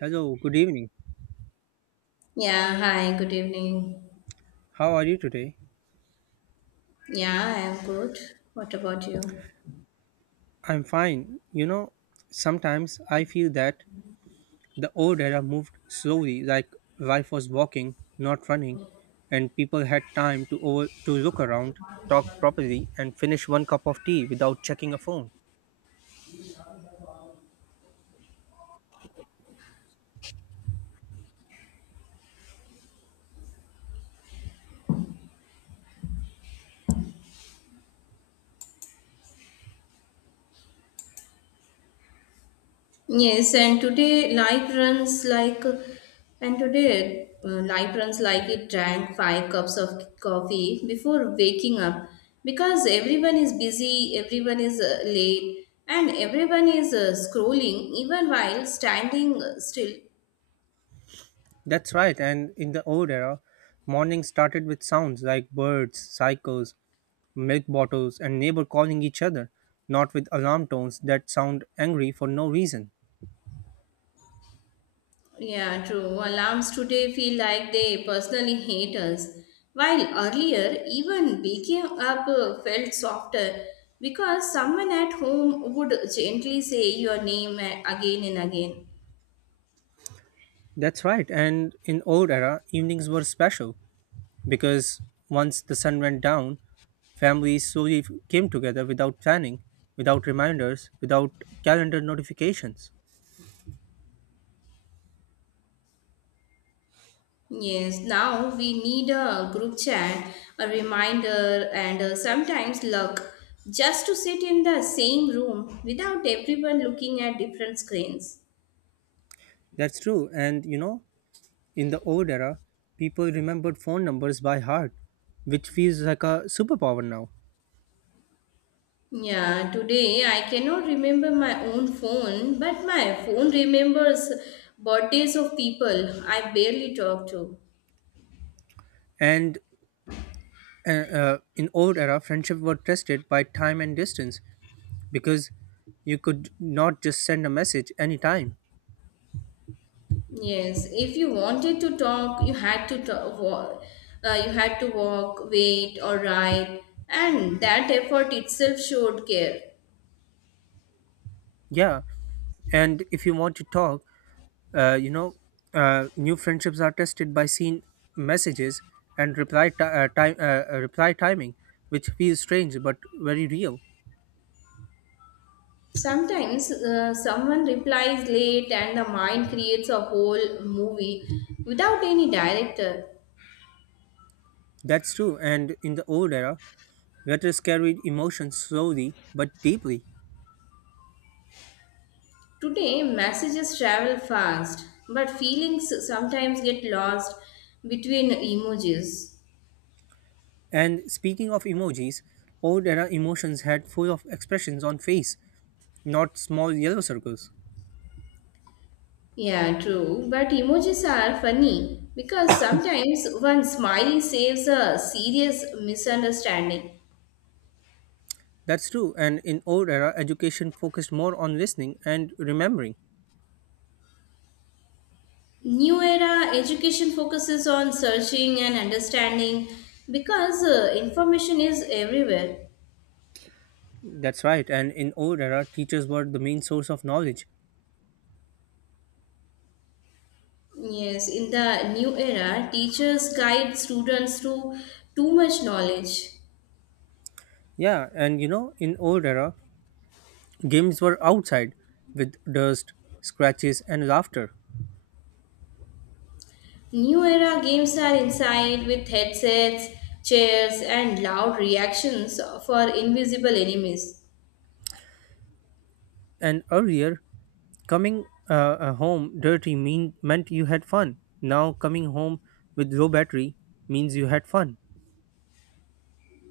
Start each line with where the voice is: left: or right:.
right: Hello, good evening.
left: Yeah, hi, good evening.
right: How are you today?
left: Yeah, I am good. What about you?
right: I'm fine. You know, sometimes I feel that the old era moved slowly, like life was walking, not running, and people had time to over to look around, talk properly, and finish one cup of tea without checking a phone.
left: Yes, and today life runs like, and today life runs like it drank five cups of coffee before waking up because everyone is busy, everyone is late, and everyone is scrolling even while standing still.
right: That's right. And in the old era, morning started with sounds like birds, cycles, milk bottles, and neighbor calling each other, not with alarm tones that sound angry for no reason.
left: Yeah, true. Alarms today feel like they personally hate us. While earlier, even waking up felt softer because someone at home would gently say your name again and again.
right: That's right. And in old era, evenings were special because once the sun went down, families slowly came together without planning, without reminders, without calendar notifications.
left: Yes, now we need a group chat, a reminder, and sometimes luck just to sit in the same room without everyone looking at different screens.
right: That's true. And you know, in the old era, people remembered phone numbers by heart, which feels like a superpower now.
left: Yeah, today I cannot remember my own phone, but my phone remembers birthdays of people I barely talk to.
right: And in old era, friendship were tested by time and distance because you could not just send a message anytime.
left: Yes, if you wanted to talk, you had to you had to walk, wait, or ride, and that effort itself showed care.
right: Yeah, and if you want to talk, uh, you know, new friendships are tested by seen messages and reply ti time reply timing, which feels strange but very real.
left: Sometimes someone replies late, and the mind creates a whole movie without any director.
right: That's true. And in the old era, letters carried emotions slowly but deeply.
left: Today, messages travel fast, but feelings sometimes get lost between emojis.
right: And speaking of emojis, old era emotions had full of expressions on face, not small yellow circles.
left: Yeah, true. But emojis are funny because sometimes one smiley saves a serious misunderstanding.
right: That's true. And in old era, education focused more on listening and remembering.
left: New era education focuses on searching and understanding because information is everywhere.
right: That's right. And in old era, teachers were the main source of knowledge.
left: Yes, in the new era, teachers guide students to too much knowledge.
right: Yeah, and you know, in old era, games were outside with dust, scratches, and laughter.
left: New era games are inside with headsets, chairs, and loud reactions for invisible enemies.
right: And earlier, coming home dirty meant you had fun. Now coming home with low battery means you had fun.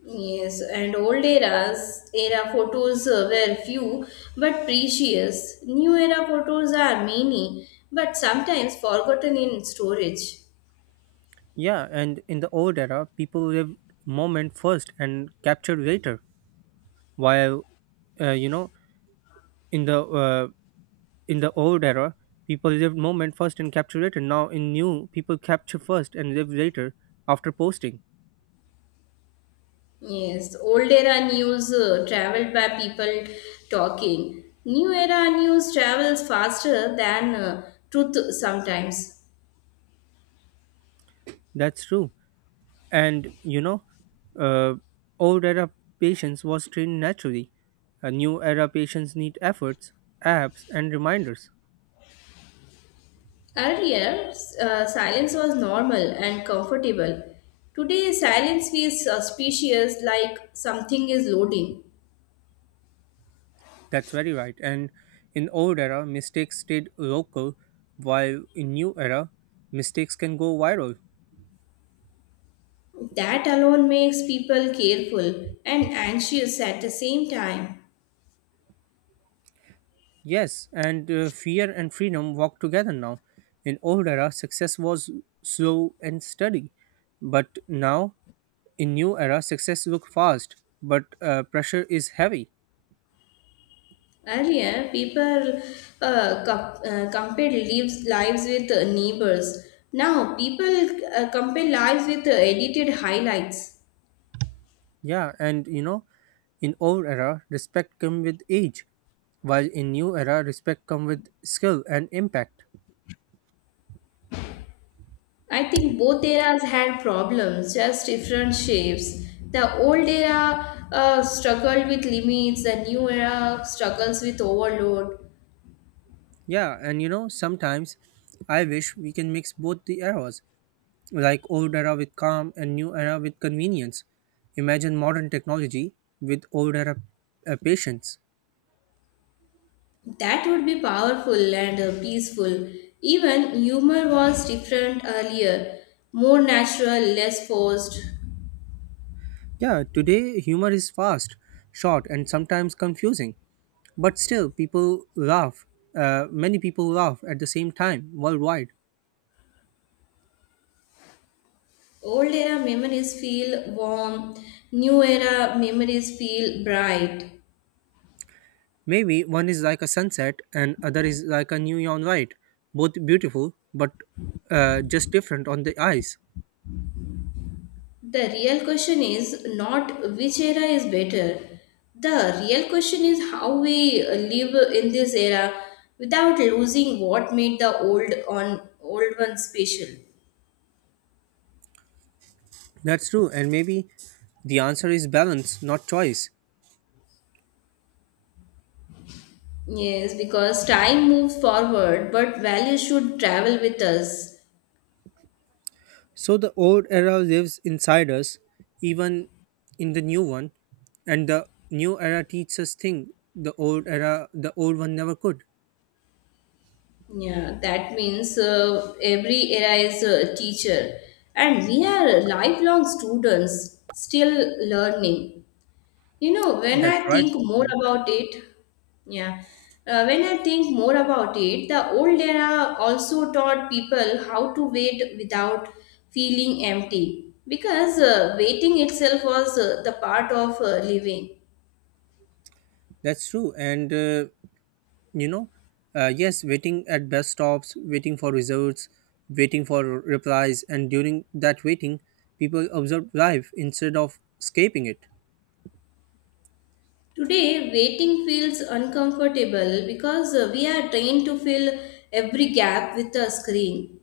left: Yes, and old era photos were few but precious. New era photos are many but sometimes forgotten in storage.
right: Yeah, and in the old era, people lived moment first and captured later. While uh, you know, in the old era, people lived moment first and capture later. Now in new, people capture first and live later after posting.
left: Yes, old era news traveled by people talking. New era news travels faster than truth sometimes.
right: That's true. And you know, uh, old era patience was trained naturally. A new era patients need efforts, apps, and reminders.
left: Earlier, silence was normal and comfortable. Today, silence feels suspicious like something is loading.
right: That's very right. And in old era, mistakes stayed local, while in new era, mistakes can go viral.
left: That alone makes people careful and anxious at the same time.
right: Yes, and fear and freedom walk together now. In old era, success was slow and steady, but now in new era, success look fast, but pressure is heavy.
left: Earlier, people compared lives with neighbors. Now, people compare lives with edited highlights.
right: Yeah, and you know, in old era, respect come with age, while in new era, respect come with skill and impact.
left: I think both eras had problems, just different shapes. The old era struggled with limits, the new era struggles with overload.
right: Yeah, and you know, sometimes I wish we can mix both the eras like old era with calm and new era with convenience. Imagine modern technology with old era patience.
left: That would be powerful and peaceful. Even humor was different earlier, more natural, less forced.
right: Yeah, today humor is fast, short, and sometimes confusing, but still people laugh. Many people laugh at the same time worldwide.
left: Old era memories feel warm, new era memories feel bright.
right: Maybe one is like a sunset and other is like a neon light, both beautiful but just different on the eyes.
left: The real question is not which era is better. The real question is how we live in this era without losing what made the old on old one special.
right: That's true, and maybe the answer is balance, not choice.
left: Yes, because time moves forward, but values should travel with us.
right: So the old era lives inside us, even in the new one, and the new era teaches us thing the old era, the old one never could.
left: Yeah, that means every era is a teacher, and we are lifelong students still learning. You know, when
right: That's
left: I
right: right.
left: think more
right: Kutlu.
left: about it, yeah, the old era also taught people how to wait without feeling empty because waiting itself was the part of living.
right: That's true. And you know, yes, waiting at bus stops, waiting for results, waiting for replies, and during that waiting, people observe life instead of escaping it.
left: Today, waiting feels uncomfortable because we are trained to fill every gap with a screen.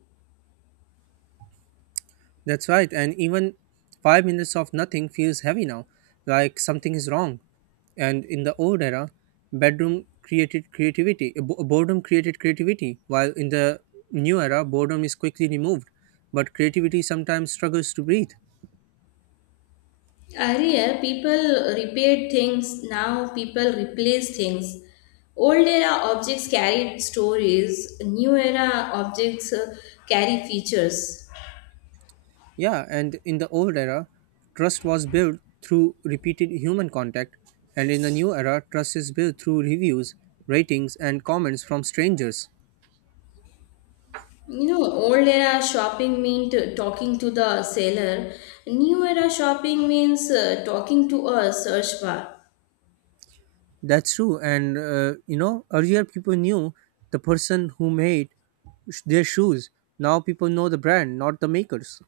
right: That's right, and even 5 minutes of nothing feels heavy now, like something is wrong. And in the old era, bedroom created creativity, bo- boredom created creativity, while in the new era, boredom is quickly removed. But creativity sometimes struggles to breathe.
left: Earlier, people repaired things, now people replace things. Old era objects carried stories, new era objects carry features.
right: Yeah, and in the old era, trust was built through repeated human contact, and in the new era, trust is built through reviews, ratings, and comments from strangers.
left: You know, old era shopping meant talking to the seller, new era shopping means talking to a search bar.
right: That's true. And, earlier people knew the person who made their shoes. Now people know the brand, not the makers.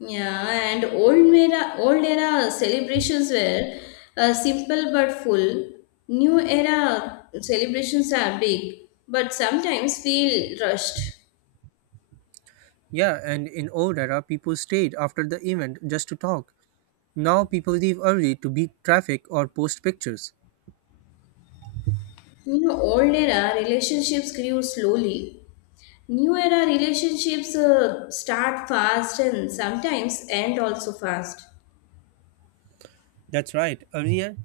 left: Yeah, and old era celebrations were simple but full. New era celebrations are big, but sometimes feel rushed.
right: Yeah, and in old era, people stayed after the event just to talk. Now people leave early to beat traffic or post pictures.
left: You know, old era relationships grew slowly. New era relationships start fast and sometimes end also fast.
right: That's right. Earlier,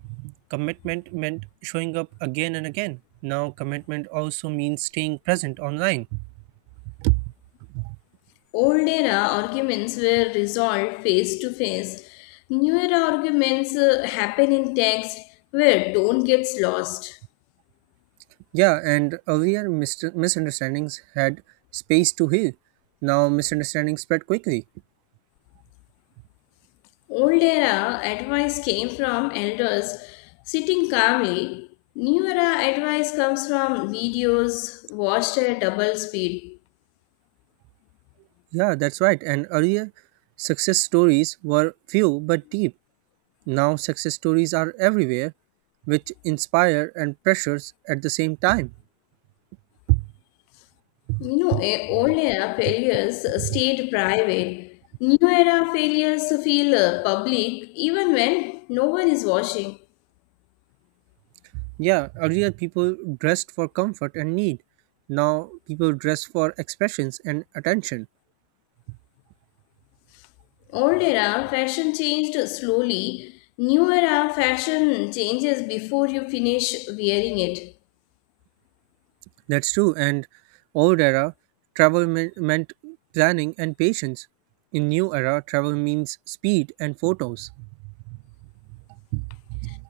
right: commitment meant showing up again and again. Now, commitment also means staying present online.
left: Old era arguments were resolved face to face. New era arguments happen in text where tone gets lost.
right: Yeah, and earlier misunderstandings had space to heal. Now, misunderstandings spread quickly.
left: Old era advice came from elders sitting calmly. New era advice comes from videos watched at double speed.
right: Yeah, that's right. And earlier, success stories were few but deep. Now, success stories are everywhere, which inspire and pressures at the same time.
left: Old era failures stayed private. New era failures feel public even when no one is watching.
right: Yeah, earlier people dressed for comfort and need. Now, people dress for expressions and attention.
left: Old era fashion changed slowly. New era fashion changes before you finish wearing it.
right: That's true. And old era, travel meant planning and patience. In new era, travel means speed and photos.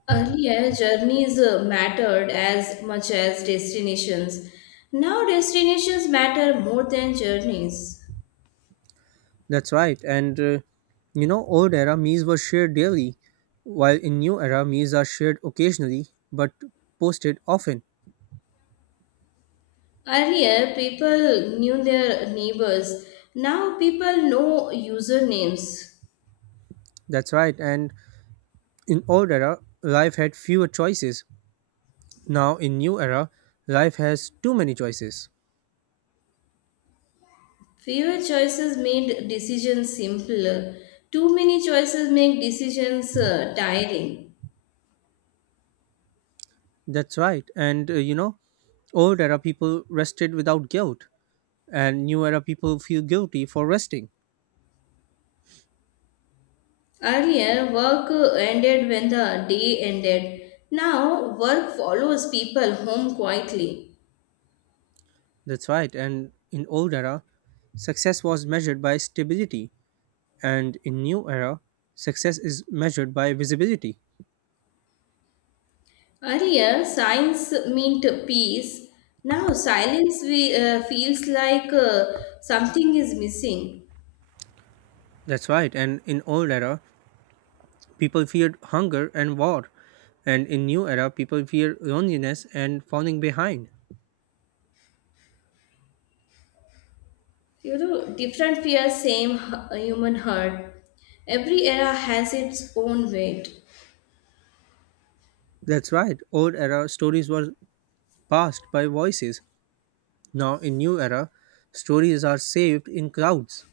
left: Earlier, journeys mattered as much as destinations. Now, destinations matter more than journeys.
right: That's right. And old era meals were shared daily, while in new era meals are shared occasionally but posted often.
left: Earlier, people knew their neighbors. Now, people know usernames.
right: That's right. And in old era, life had fewer choices. Now in new era, life has too many choices.
left: Fewer choices made decisions simpler. Too many choices make decisions tiring.
right: That's right. And old era people rested without guilt, and new era people feel guilty for resting.
left: Earlier, work ended when the day ended. Now, work follows people home quietly.
right: That's right. And in old era, success was measured by stability and in new era success is measured by visibility.
left: Earlier, science meant peace. Now, feels like something is missing.
right: That's right, and in old era people feared hunger and war, and in new era people fear loneliness and falling behind.
left: You know, different fears, same human heart. Every era has its own weight.
right: That's right. Old era stories were passed by voices. Now in new era stories are saved in clouds,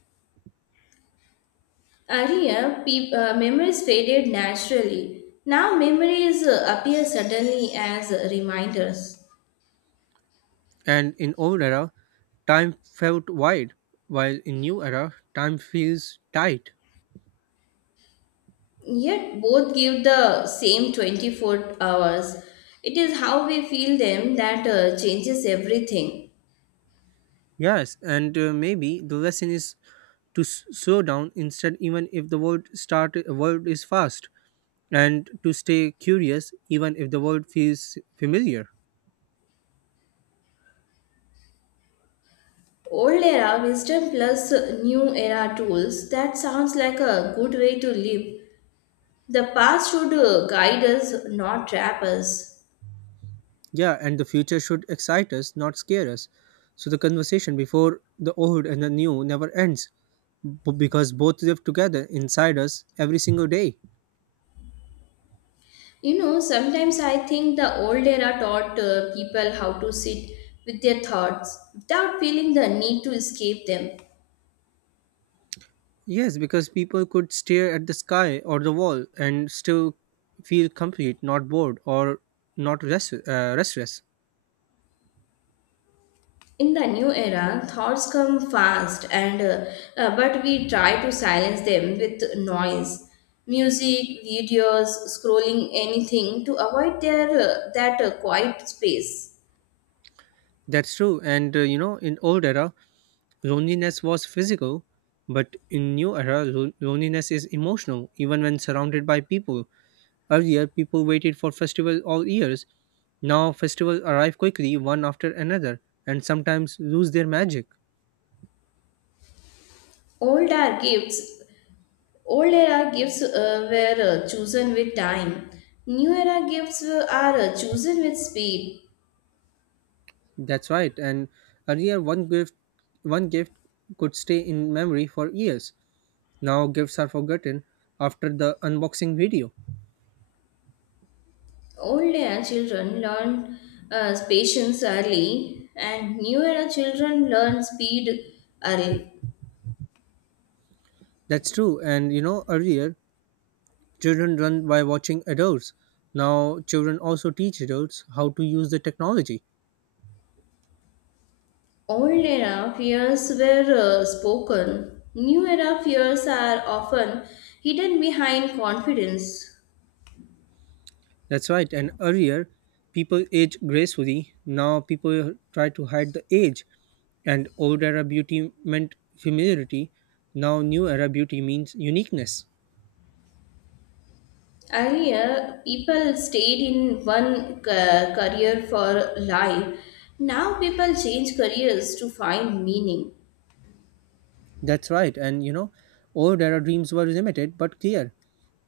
left: Earlier, peop memories faded naturally. Now, memories appear suddenly as reminders.
right: and in old era time felt wide, while in new era time feels tight.
left: Yet, both give the same 24 hours. It is how we feel them that changes everything.
right: Yes, and maybe the lesson is to slow down instead, even if the world is fast, and to stay curious even if the world feels familiar.
left: Old era wisdom plus new era tools, that sounds like a good way to live. The past should guide us, not trap us.
right: Yeah, and the future should excite us, not scare us. So the conversation before the old and the new never ends, because both live together inside us every single day.
left: You know, sometimes I think the old era taught people how to sit with their thoughts without feeling the need to escape them.
right: Yes, because people could stare at the sky or the wall and still feel complete, not bored or not restless.
left: In the new era, thoughts come fast, and but we try to silence them with noise, music, videos, scrolling, anything to avoid their that quiet space.
right: That's true. And in old era loneliness was physical, but in new era, loneliness is emotional, even when surrounded by people. Earlier, people waited for festivals all years. Now, festivals arrive quickly, one after another, and sometimes lose their magic.
left: Old era gifts, old era gifts were chosen with time. New era gifts are chosen with speed.
right: That's right. And earlier, one gift could stay in memory for years. Now, gifts are forgotten after the unboxing video.
left: Old era children learn patience early, and new era children learn speed early.
right: That's true. And you know, earlier children learn by watching adults. Now, children also teach adults how to use the technology.
left: Old era fears were spoken. New era fears are often hidden behind confidence.
right: That's right. And earlier, people age gracefully. Now, people try to hide the age. And old era beauty meant familiarity. Now, new era beauty means uniqueness.
left: Earlier, people stayed in one career for life. Now, people change careers to find meaning.
right: That's right. And you know, old era dreams were limited but clear.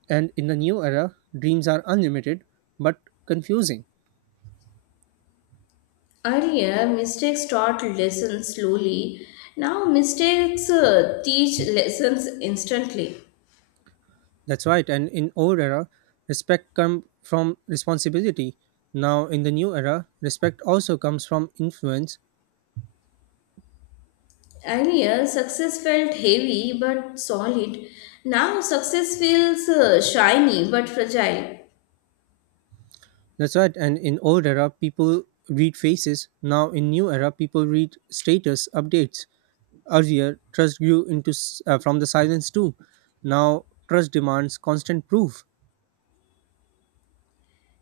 right: And in the new era, dreams are unlimited but confusing.
left: Earlier, mistakes taught lessons slowly. Now, mistakes teach lessons instantly.
right: That's right. And in old era, respect come from responsibility. Now in the new era, respect also comes from influence.
left: Earlier, success felt heavy but solid. Now, success feels shiny but fragile.
right: That's right. And in old era, people read faces. Now in new era, people read status updates. Earlier, trust grew from the silence too. Now trust demands constant proof.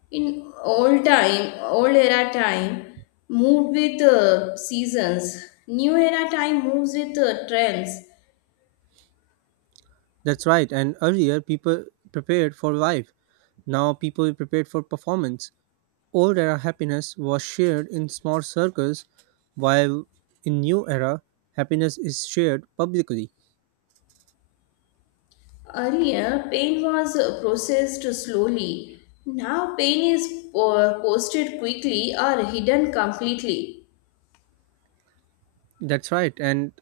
left: In old era time, moved with seasons. New era time moves with trends.
right: That's right. And earlier, people prepared for life. Now, people prepared for performance. Old era happiness was shared in small circles, while in new era, happiness is shared publicly.
left: Earlier, pain was processed slowly. Now, pain is posted quickly or hidden completely.
right: That's right. And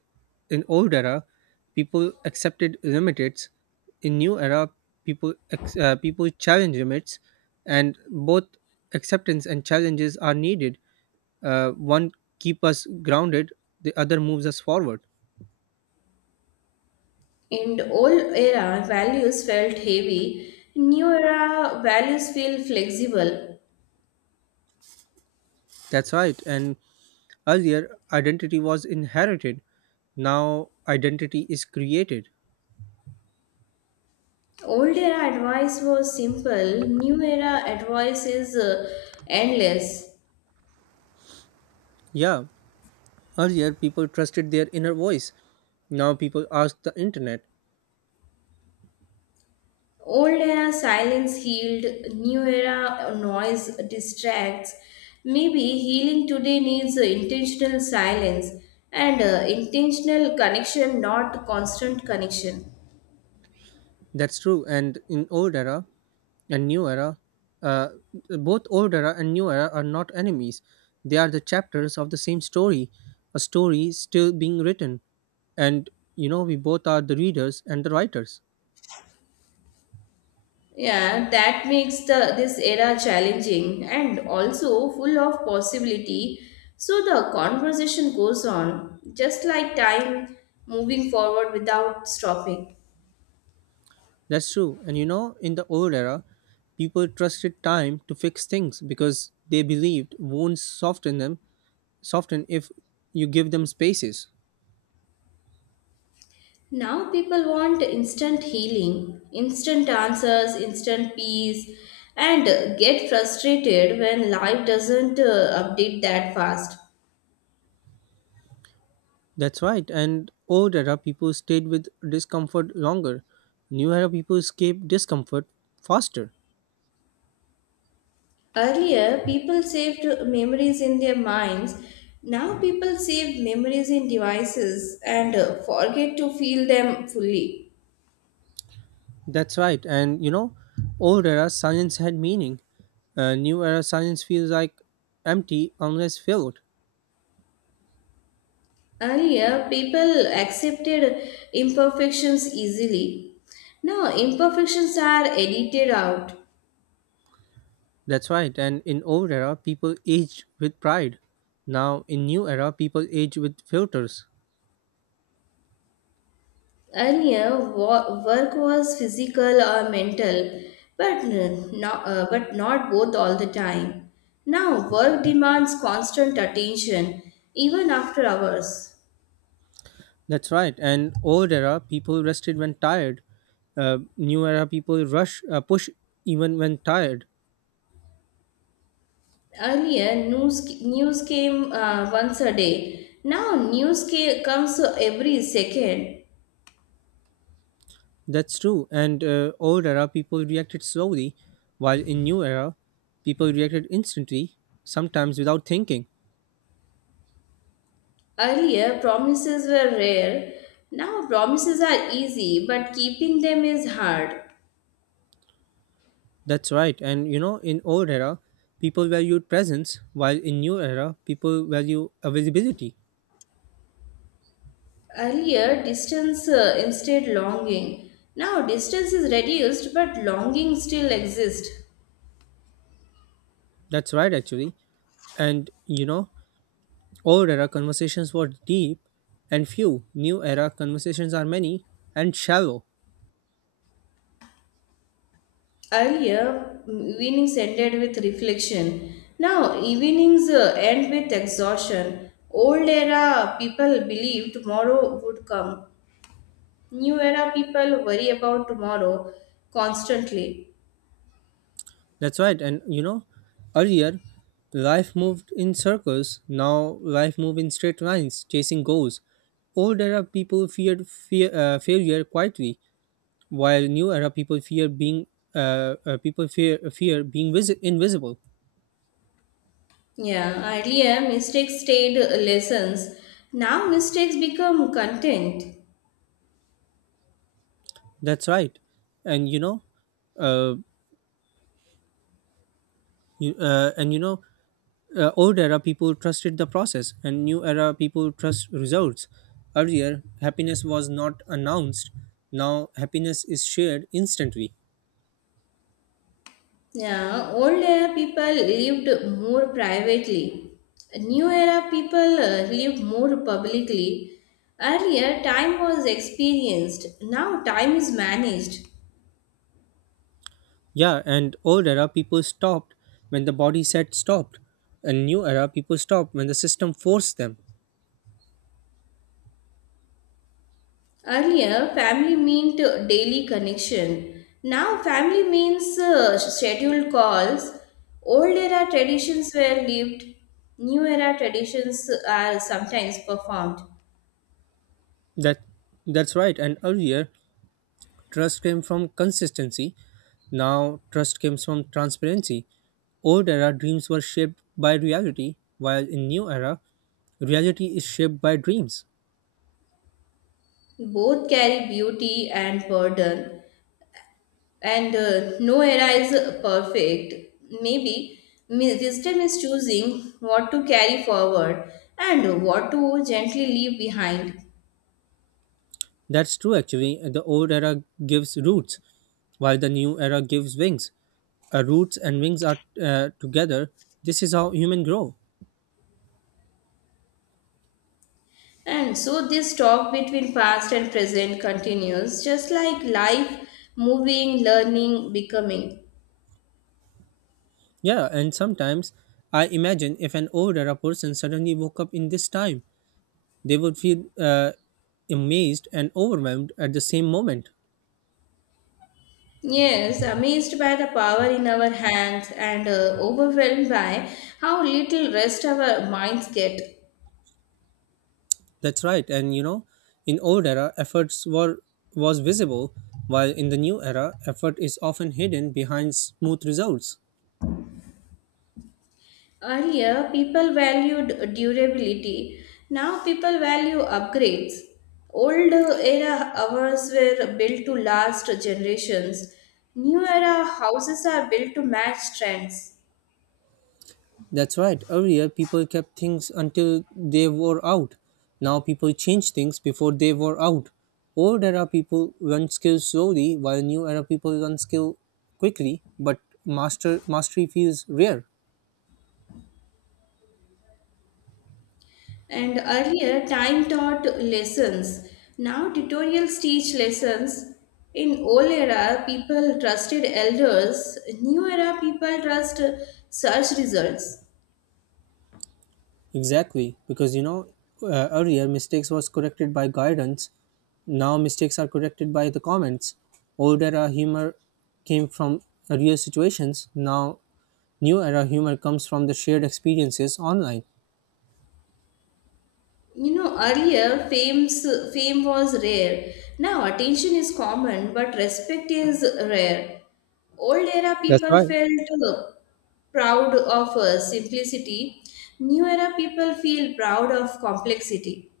right: in old era, people accepted limits. In new era, people ex- people challenge limits, and both acceptance and challenges are needed. One keep us grounded, the other moves us forward.
left: In the old era, values felt heavy. New era, values feel flexible.
right: That's right. And earlier, identity was inherited. Now, identity is created.
left: Old era advice was simple, new era advice is endless.
right: Yeah, earlier people trusted their inner voice. Now people ask the internet.
left: Old era silence healed, new era noise distracts. Maybe healing today needs intentional silence and intentional connection, not constant connection.
right: That's true. And in old era and new era, uh, both old era and new era are not enemies. They are the chapters of the same story, a story still being written. And you know, we both are the readers and the writers.
left: Yeah, that makes the this era challenging and also full of possibility. So the conversation goes on, just like time moving forward without stopping.
right: That's true. And you know, in the old era, people trusted time to fix things because they believed wounds soften them, soften if you give them spaces.
left: Now people want instant healing, instant answers, instant peace, and get frustrated when life doesn't update that fast.
right: That's right. And old era people stayed with discomfort longer. New era people escape discomfort faster.
left: Earlier, people saved memories in their minds. Now, people save memories in devices and forget to feel them fully.
right: That's right. And you know, old era silence had meaning. New era silence feels like empty unless filled.
left: Earlier, people accepted imperfections easily. Now, imperfections are edited out.
right: That's right. And in old era, people aged with pride. Now, in new era, people age with filters.
left: Earlier, work was physical or mental, but not both all the time. Now, work demands constant attention, even after hours.
right: That's right. And old era, people rested when tired. New era, people push even when tired.
left: Earlier, news came once a day. Now, comes every second.
right: That's true. And old era, people reacted slowly, while in new era, people reacted instantly, sometimes without thinking.
left: Earlier, promises were rare. Now, promises are easy, but keeping them is hard.
right: That's right. And you know, in old era, people valued presence, while in new era, people value availability.
left: Earlier, distance instead longing. Now, distance is reduced, but longing still exists.
right: That's right, actually. And you know, old era conversations were deep and few. New era conversations are many and shallow.
left: Earlier, evenings ended with reflection. Now, evenings end with exhaustion. Old era people believe tomorrow would come. New era people worry about tomorrow constantly.
right: That's right. And you know, earlier life moved in circles. Now life moved in straight lines, chasing goals. Old era people feared failure quietly, while new era people fear being people fear fear being visi- invisible.
left: Yeah, earlier mistakes stayed lessons. Now mistakes become content.
right: That's right. And you know, uh, you, uh, and you know old era people trusted the process, and new era people trust results. Earlier happiness was not announced. Now happiness is shared instantly.
left: Yeah, old era people lived more privately. New era people live more publicly. Earlier, time was experienced. Now, time is managed.
right: Yeah, and old era people stopped when the body said stopped, and new era people stopped when the system forced them.
left: Earlier, family meant daily connection. Now, family means scheduled calls. Old era traditions were lived. New era traditions are sometimes performed.
right: That that's right, and earlier trust came from consistency. Now trust comes from transparency. Old era dreams were shaped by reality, while in new era, reality is shaped by dreams.
left: Both carry beauty and burden. And no era is perfect. Maybe wisdom is choosing what to carry forward and what to gently leave behind.
right: That's true actually. The old era gives roots, while the new era gives wings. Roots and wings are together. This is how human grow.
left: And so this talk between past and present continues, just like life moving, learning, becoming.
right: Yeah, and sometimes I imagine if an old era person suddenly woke up in this time, they would feel amazed and overwhelmed at the same moment.
left: Yes, amazed by the power in our hands and overwhelmed by how little rest our minds get.
right: That's right. And you know, in old era, efforts were was visible, while in the new era, effort is often hidden behind smooth results.
left: Earlier, people valued durability. Now, people value upgrades. Old era houses were built to last generations. New era houses are built to match trends.
right: That's right. Earlier, people kept things until they wore out. Now, people change things before they wore out. Old era people learn skills slowly, while new era people learn skill quickly. But mastery feels rare.
left: And earlier, time taught lessons. Now, tutorials teach lessons. In old era, people trusted elders. New era, people trust search results.
right: Exactly, because you know, earlier mistakes was corrected by guidance. Now mistakes are corrected by the comments. Old era humor came from real situations. Now new era humor comes from the shared experiences online.
left: You know, earlier fame's fame was rare. Now attention is common, but respect is rare. Old era
right: That's
left: people
right: right.
left: felt uh, proud of simplicity. New era people feel proud of complexity.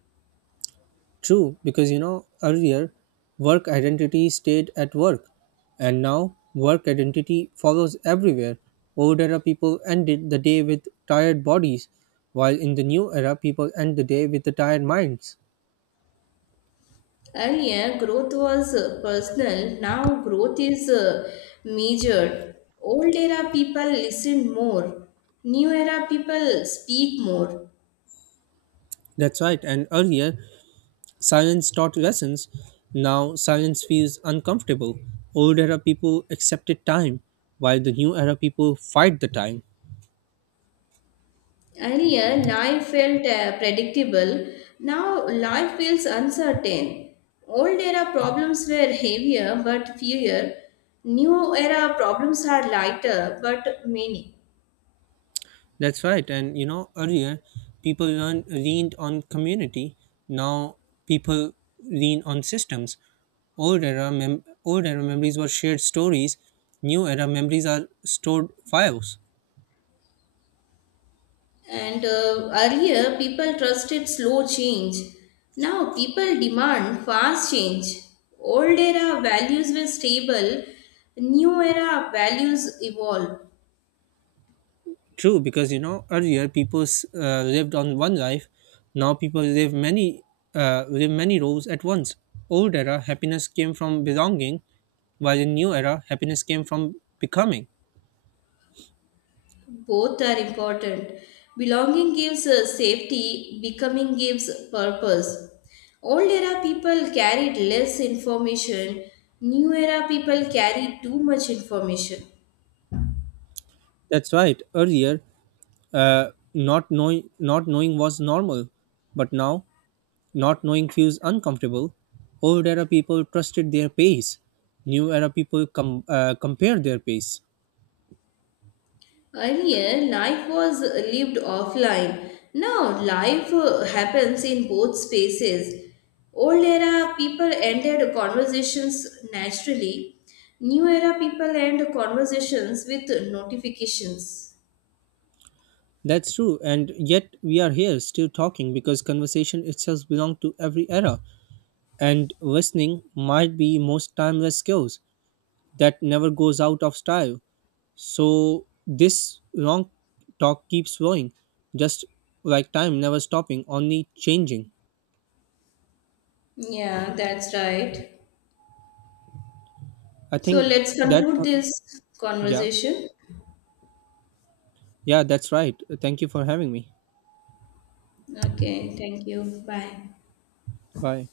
right: True, because you know, earlier work identity stayed at work, and now work identity follows everywhere. Old era people ended the day with tired bodies, while in the new era people end the day with the tired minds.
left: Earlier, growth was personal. Now, growth is measured. Old era people listen more. New era people speak more.
right: That's right, and earlier science taught lessons. Now science feels uncomfortable. Old era people accepted time, while the new era people fight the time.
left: Earlier, life felt predictable. Now, life feels uncertain. Old era problems were heavier but fewer. New era problems are lighter but many.
right: That's right, and you know, earlier people leaned on community. Now people lean on systems. Old era memories were shared stories, new era memories are stored files.
left: And Earlier, people trusted slow change. Now, people demand fast change. Old era values were stable. New era values evolve.
right: True, because you know earlier people lived on one life. Now people live many roles at once. Old era happiness came from belonging, while in new era happiness came from becoming.
left: Both are important. Belonging gives safety, becoming gives purpose. Old era people carried less information, new era people carry too much information.
right: That's right. Earlier, uh, not knowing was normal, but now not knowing feels uncomfortable. Old era people trusted their pace. New era people compare their pace.
left: Earlier, life was lived offline. Now, life happens in both spaces. Old era people ended conversations naturally, new era people end conversations with notifications.
right: That's true, and yet we are here still talking because conversation itself belongs to every era, and listening might be most timeless skills that never goes out of style. So this long talk keeps flowing, just like time never stopping, only changing.
left: Yeah, that's right.
right: I
left: So
right: think
left: let's
right: that's
left: conclude this
right: Yeah,
left: conversation.
right: yeah, that's right. Thank you for having me.
left: Okay, thank you. Bye.
right: Bye.